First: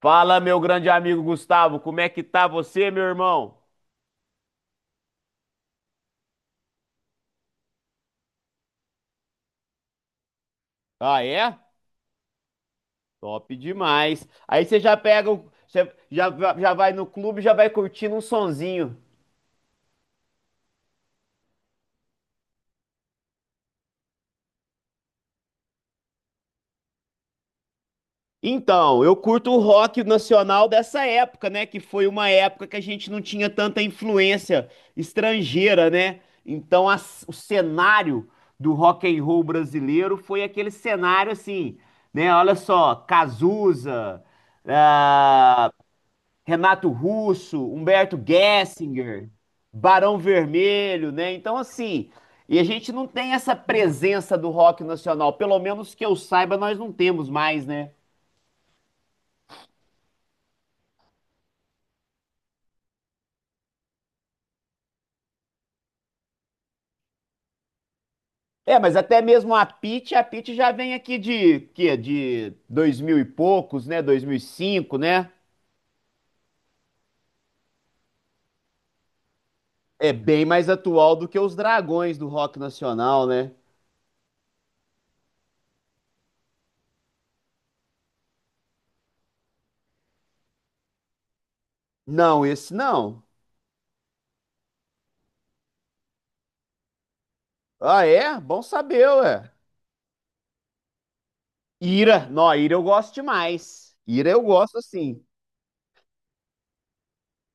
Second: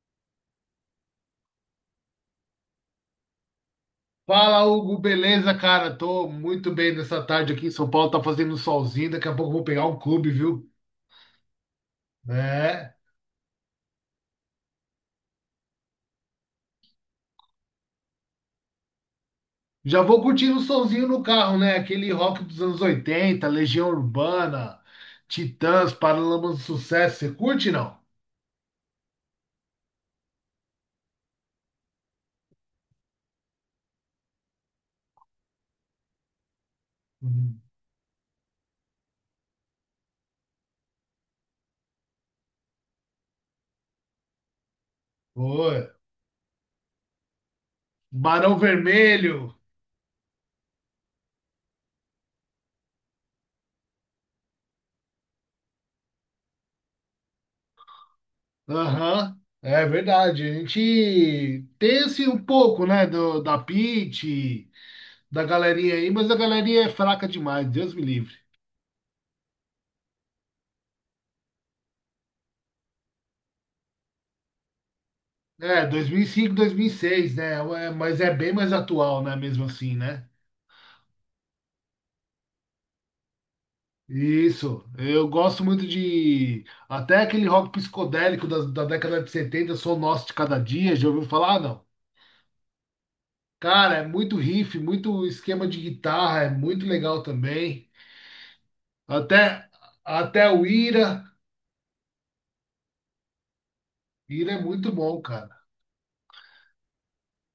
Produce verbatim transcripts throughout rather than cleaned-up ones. Fala, meu grande amigo Gustavo, como é que tá você, meu irmão? Fala, Hugo, beleza, cara? Tô muito bem nessa tarde aqui em São Paulo, tá fazendo um solzinho, daqui a pouco eu vou pegar um clube, viu? Ah, é? É. Top demais. Aí você já pega, o- você já, já vai no clube, e já vai curtindo um sonzinho. Já vou curtindo o solzinho no carro, né? Aquele rock dos anos oitenta, Legião Urbana, Titãs, Paralamas do Sucesso, você curte, não? Então, eu curto o rock nacional dessa época, né? Que foi uma época que a gente não tinha tanta influência estrangeira, né? Então, as- o Uhum. cenário do rock and roll brasileiro foi aquele cenário assim, né? Olha só, Cazuza, Pô, ah, Renato Russo, Humberto Barão Gessinger, Vermelho, Barão Vermelho, né? Então, assim, e a gente não tem essa presença do rock nacional, pelo menos que eu saiba, nós não temos mais, né? aham. É verdade, a gente tem assim um pouco, né, do, da Pitty, da galerinha aí, mas a galerinha é fraca demais, Deus me livre. É, mas até mesmo a Pitty, a Pitty já vem aqui de, quê? De dois mil e poucos, né? Dois mil e cinco, né? É, dois dois mil mil e cinco, dois mil e seis, né? É, mas é bem mais atual, né? Mesmo assim, É né? bem mais atual do que os Dragões do rock nacional, né? Isso. Eu gosto muito de. Até aquele rock psicodélico da, da década de setenta, Sou Nosso de Cada Dia, já ouviu falar? Ah, não. Não, esse não. Cara, é muito riff, muito esquema de guitarra, é muito legal também. Ah, é? Bom saber, ué. Até, até o Ira. Ira, não, Ira eu gosto demais. Ira eu Ira é gosto muito bom, assim. cara.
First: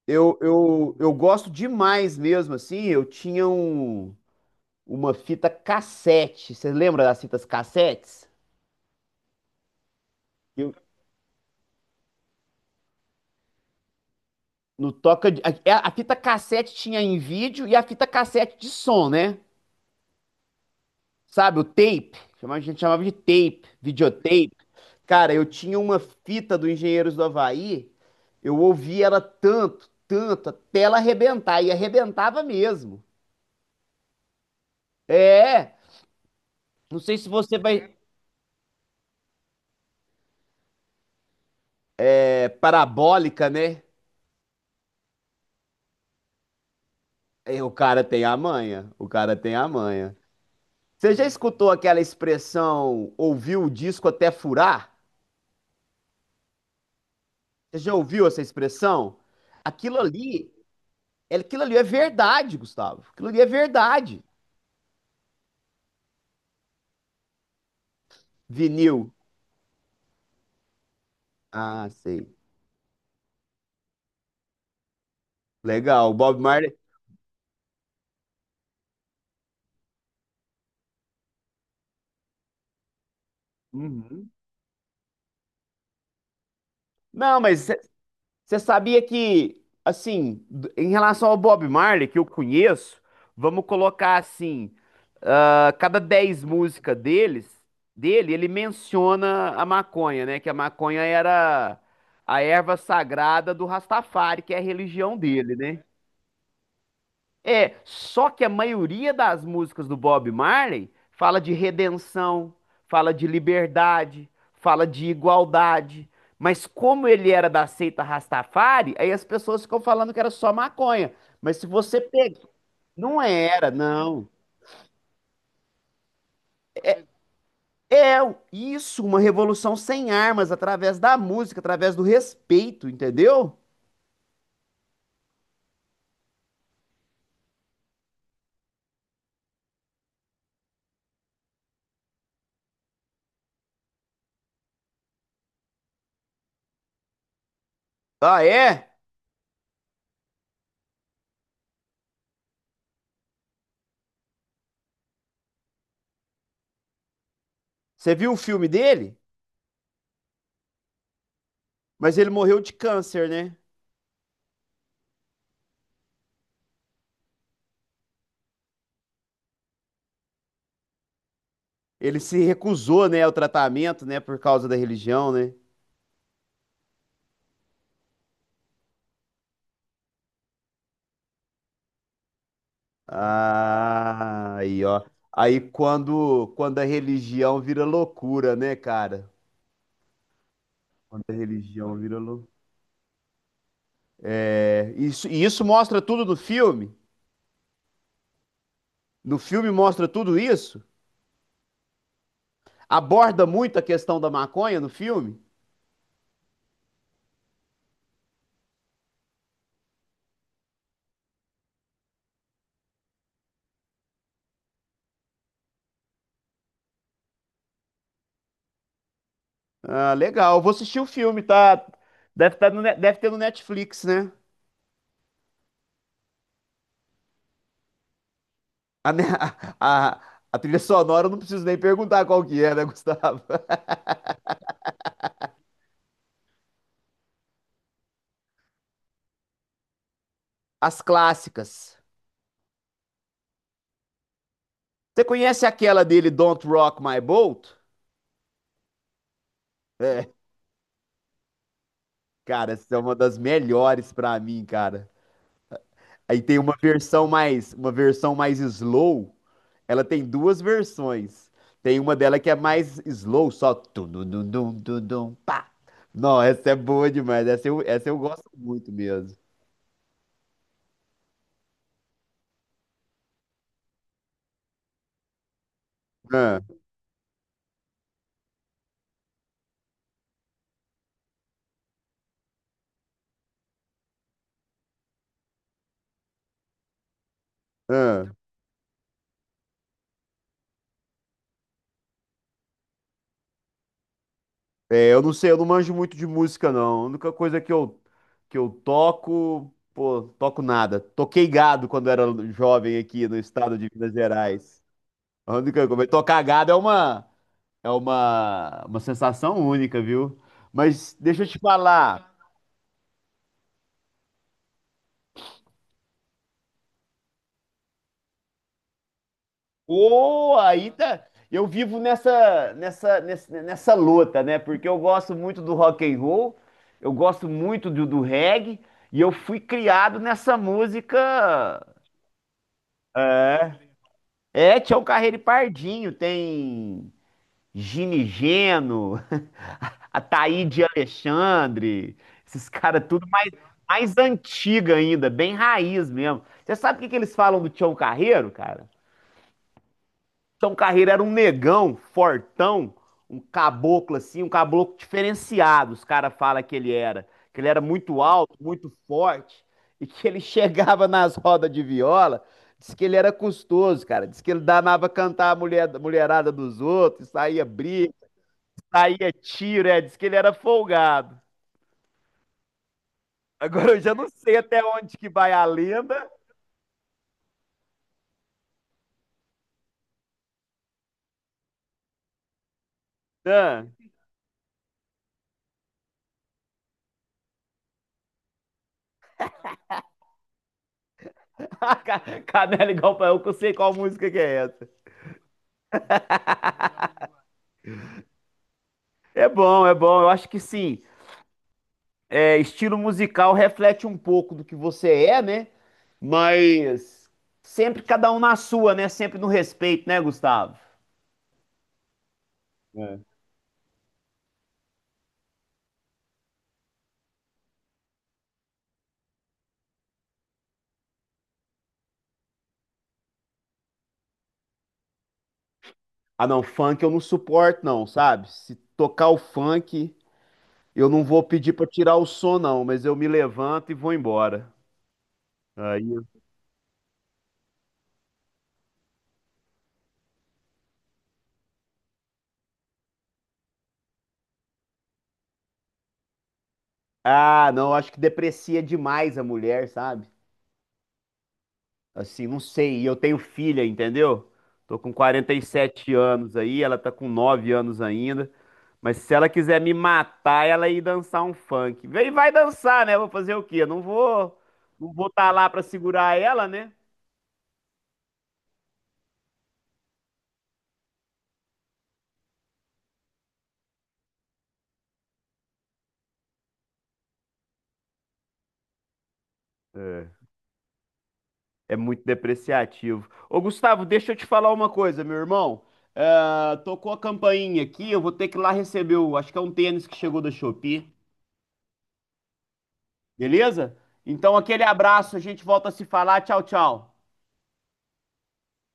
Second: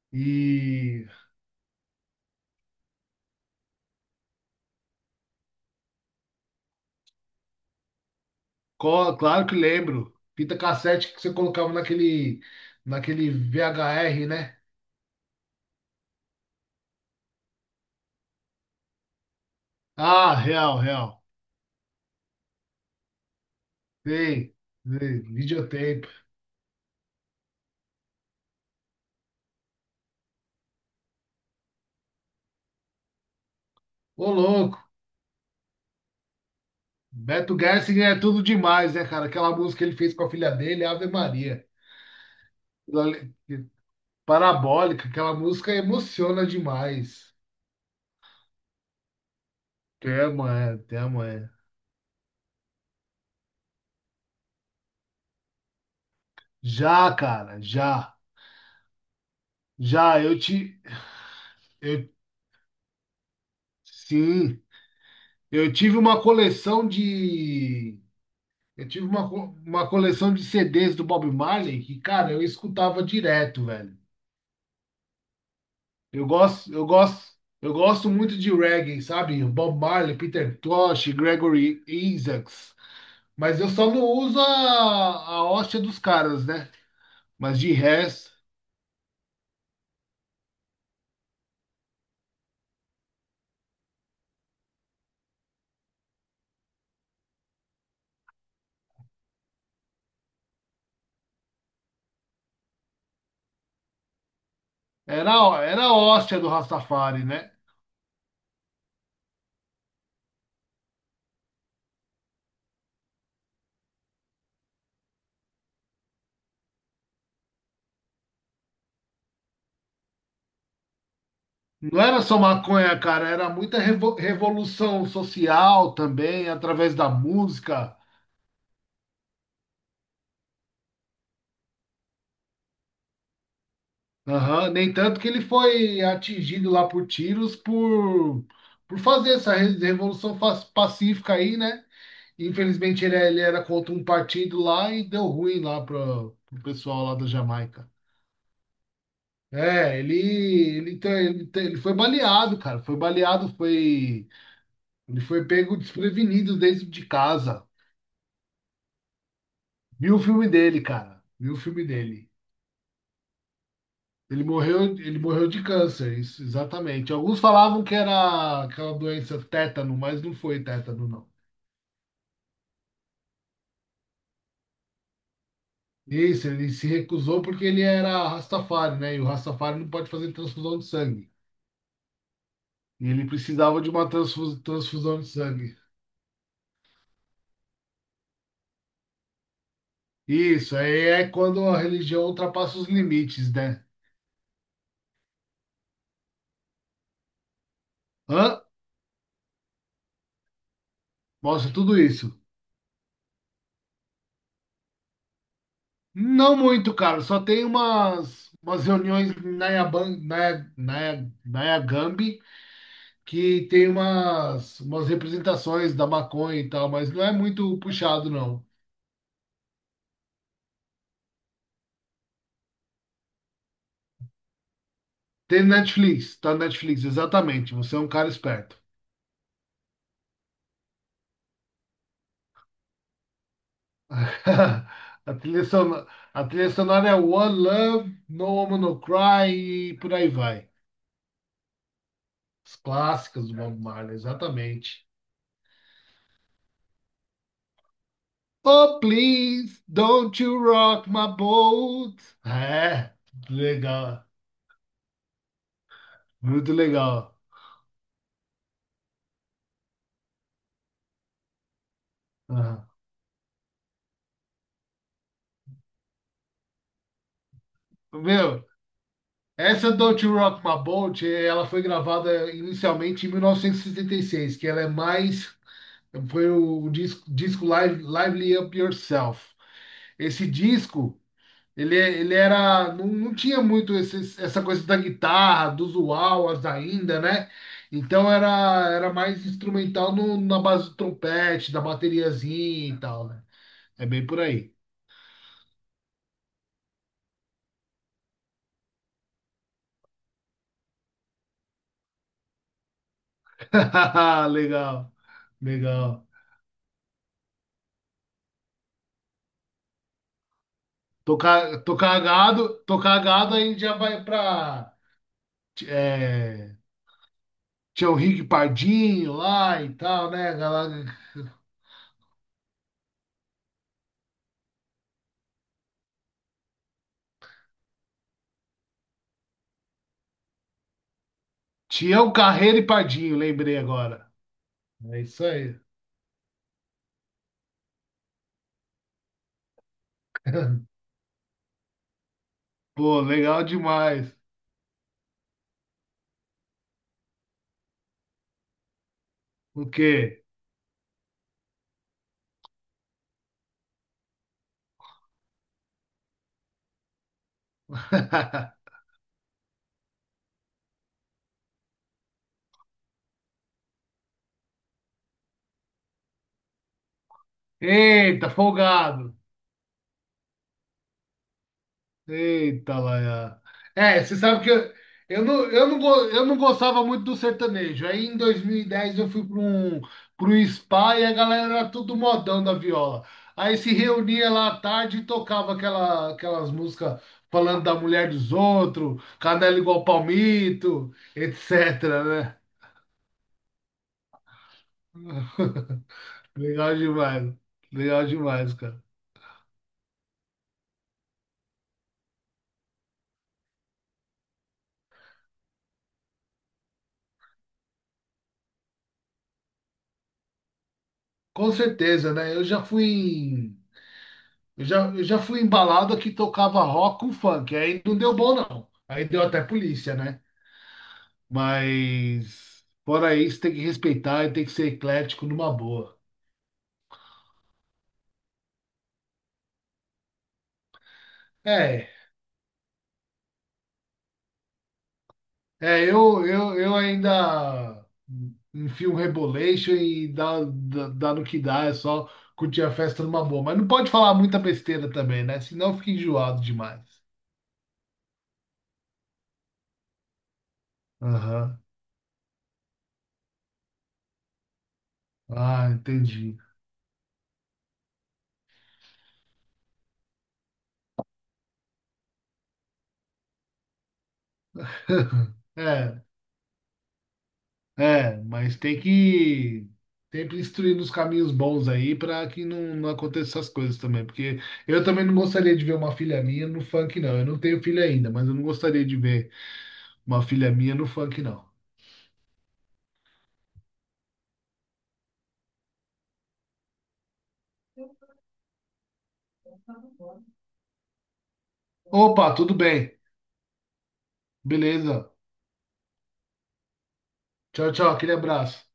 Eu, eu, E eu gosto demais mesmo, assim. Eu tinha um, uma fita cassete. Você lembra das fitas cassetes? Co- claro que lembro. Fita Eu, cassete que você colocava naquele, naquele V H R, né? no toca de- a, é, A fita cassete tinha em vídeo e a fita cassete de som, né? Ah, real, real. Sabe, o tape. Chama- A gente chamava de tape, videotape. Sei, sei, Cara, eu tinha uma videotape. fita do Engenheiros do Havaí. Eu ouvia ela tanto, tanto, até ela arrebentar. E arrebentava mesmo. Ô, louco, É, não sei se Beto você vai. Gershing é tudo demais, né, cara? Aquela música que ele fez com a filha dele, Ave Maria. É Aquilo ali- parabólica, né? Parabólica, aquela música emociona demais. É, o cara tem a manha, o cara tem a manha. Até amanhã, até Você já amanhã. escutou aquela expressão ouviu o disco até furar? Já, cara, Você já já. ouviu essa expressão? Aquilo Já, eu ali, te. é- aquilo ali é Eu, verdade, Gustavo. Aquilo ali é verdade. sim, eu tive uma coleção de. Eu Vinil. tive uma, co- uma coleção de C Ds do Bob Marley Ah, que, sei. cara, eu escutava direto, velho. Legal, o Eu Bob Marley. gosto, eu gosto, eu gosto muito de reggae, sabe? Bob Marley, Peter Tosh, Gregory Isaacs. Mas eu só não Uhum. uso a, a hóstia dos caras, né? Não, Mas mas de resto, você sabia que, assim, d- em relação ao Bob Marley, que eu conheço, vamos colocar assim, ah, cada dez músicas deles, dele, ele menciona a maconha, né? Que a maconha era a erva sagrada do Rastafari, que é a religião era, dele, né? era a hóstia do Rastafari, né? É, só que a maioria das músicas do Bob Marley fala de redenção, fala de liberdade, fala de igualdade. Mas como ele era da seita Rastafari, aí as pessoas ficam falando que era só maconha. Mas se você Não era só pega, maconha, não cara, era era, muita revo- não. revolução social também, através da música. É isso, uma revolução sem armas, através da música, através do respeito, entendeu? Aham. Nem tanto que ele foi atingido lá por tiros por, por fazer essa re- revolução fa- pacífica aí, né? Infelizmente ele, é, ele era contra um partido lá e deu ruim lá para o pessoal lá da Jamaica. Ah, é? É, ele, ele, tem- ele, tem- ele foi baleado, cara. Foi baleado, foi. Ele foi pego desprevenido dentro de casa. Você viu o filme dele? Viu o filme dele, cara. Viu o filme Mas ele dele. morreu de câncer, né? Ele morreu, ele morreu de câncer, isso, exatamente. Alguns falavam que era aquela doença tétano, mas não foi tétano, não. Ele se recusou, né, ao tratamento, né, por causa da religião, né? Isso, ele se recusou porque ele era Rastafari, né? E o Rastafari não pode fazer transfusão de sangue. E ele precisava de uma Ah, transfus- aí, ó. transfusão de Aí sangue. quando, quando a religião vira loucura, né, cara? Isso, aí Quando é a quando a religião vira religião loucura. ultrapassa os limites, né? Isso, e isso mostra tudo no filme? Hã? No filme mostra tudo isso? Mostra tudo isso. Aborda muito a questão da maconha no filme? Não muito, cara. Só tem umas, umas reuniões em na Naya, na Nayagambi que tem umas, umas representações da maconha e tal, mas não é muito puxado, não. Ah, legal. Eu vou assistir o filme, tá? Deve, tá no, Ne- deve ter no Netflix, né? Tem Netflix, tá no Netflix, exatamente. Você é um cara esperto. A, ne- a, a, trilha sonora eu não preciso nem perguntar qual que é, né, Gustavo? A trilha sonora, a trilha sonora é One Love, No Woman No Cry e por aí vai. As clássicas. Os clássicos do Bob Marley, exatamente. Você conhece aquela dele, Don't Rock My Boat? Oh, please, É, don't you rock my boat. cara, essa é É, uma das melhores legal, pra mim, cara. Aí tem muito uma versão legal. mais, uma versão mais slow. Ela tem duas versões. Tem uma dela que é Aham. mais slow, só tum dum dum dum dum dum, pá. Não, essa é boa demais. Essa eu, essa eu gosto Meu, muito mesmo. essa Don't You Rock My Boat, eh, ela foi gravada inicialmente em mil novecentos e e sessenta e seis, que ela é mais, foi Ah, o disco, disco Live, Lively Up Yourself. Esse disco. Ele, ele era. Não, não tinha muito esses- essa coisa da guitarra, dos uauas ainda, né? ah. Então era, era mais instrumental no- na base do trompete, da bateriazinha e tal, né? É bem por aí. É, eu não sei, eu não manjo muito de música, não. A única coisa que eu, que eu toco, pô, toco nada. Toquei gado quando era jovem aqui no estado de Minas Gerais. Legal, A única coisa, legal. tocar gado é uma, é uma, uma sensação única, viu? Mas deixa eu te Tocar, tocar falar, gado, tocar gado aí já vai pra é, Tião Henrique Pardinho lá e tal, né? pô, aí Galera? tá, eu vivo nessa, nessa, nessa, nessa luta, né? Porque eu gosto muito do rock and roll, eu gosto muito do, do reggae, e eu fui criado nessa música. Tião Carreiro e Pardinho, lembrei agora. É, tinha o É Carreiro e isso aí. Pardinho, tem Ginigeno, Ataíde Alexandre, esses caras Pô, tudo mais, legal mais demais. antiga ainda, bem raiz mesmo. Você sabe o que que eles falam do Tião Carreiro, cara? O quê? Então, Carreiro era um negão, fortão, um caboclo assim, um caboclo diferenciado. Os caras falam que ele era, que ele era muito alto, muito forte e que ele chegava nas rodas de viola. Diz que ele era custoso, cara. Diz que ele danava cantar a mulher, mulherada dos outros, saía briga, Eita, saía folgado. tiro, é. Diz que ele era folgado. Eita, Laia. Agora eu já É, não você sei sabe que até eu, onde que eu, vai a não, eu, não, go- lenda. eu não gostava muito do sertanejo. Aí em dois mil e dez, eu fui para um, para um spa e a galera era tudo modão da viola. Aí Ah, se reunia lá à tarde e tocava aquela, aquelas músicas falando da mulher dos outros, canela igual palmito, etc, Ca- né? Canela igual pra eu, que eu sei qual música que é essa. Legal demais. Legal demais, cara. É bom, é bom. Eu acho que sim. É, estilo musical reflete um pouco do que você é, né? Mas sempre cada um na sua, né? Sempre no respeito, né, Gustavo? Com certeza, né? Eu já fui em- Eu já, eu já fui embalado que tocava rock com funk. Aí não deu bom, não. Aí deu até polícia, né? Mas fora isso, tem que respeitar e tem que ser eclético numa boa. Ah, não, funk eu não suporto, não, sabe? Se tocar o funk, eu não vou pedir pra É, tirar o som, não, mas eu me levanto e vou embora. é, Aí. eu, eu, eu ainda enfio um rebolation e dá, dá, dá no que dá, é só curtir a festa numa boa. Mas não pode falar muita besteira também, né? Senão fica enjoado demais. Ah, não, acho que deprecia demais a mulher, sabe? Aham. Assim, não sei. E eu tenho filha, entendeu? Tô com quarenta e Ah, sete anos entendi. aí, ela tá com nove anos ainda. Mas se ela quiser me matar, ela ir dançar um funk. Vem, vai dançar, né? Vou fazer o quê? Eu Não vou, não vou estar lá pra É. segurar ela, né? É, mas tem que sempre instruir nos caminhos bons aí para que não, não aconteça essas coisas também. Porque eu também não gostaria de ver uma filha minha no funk, não. Eu não tenho filha ainda, mas eu não gostaria de ver É, uma filha minha no funk, não. é muito depreciativo. Ô, Gustavo, deixa eu te falar uma coisa, meu irmão. Ah, tocou a campainha aqui, eu vou ter que ir lá receber o, acho que é um tênis que chegou da Shopee, Opa, tudo bem. beleza? Então, aquele Beleza. abraço, a gente volta a se falar. Tchau, tchau. Tchau, tchau. Aquele abraço.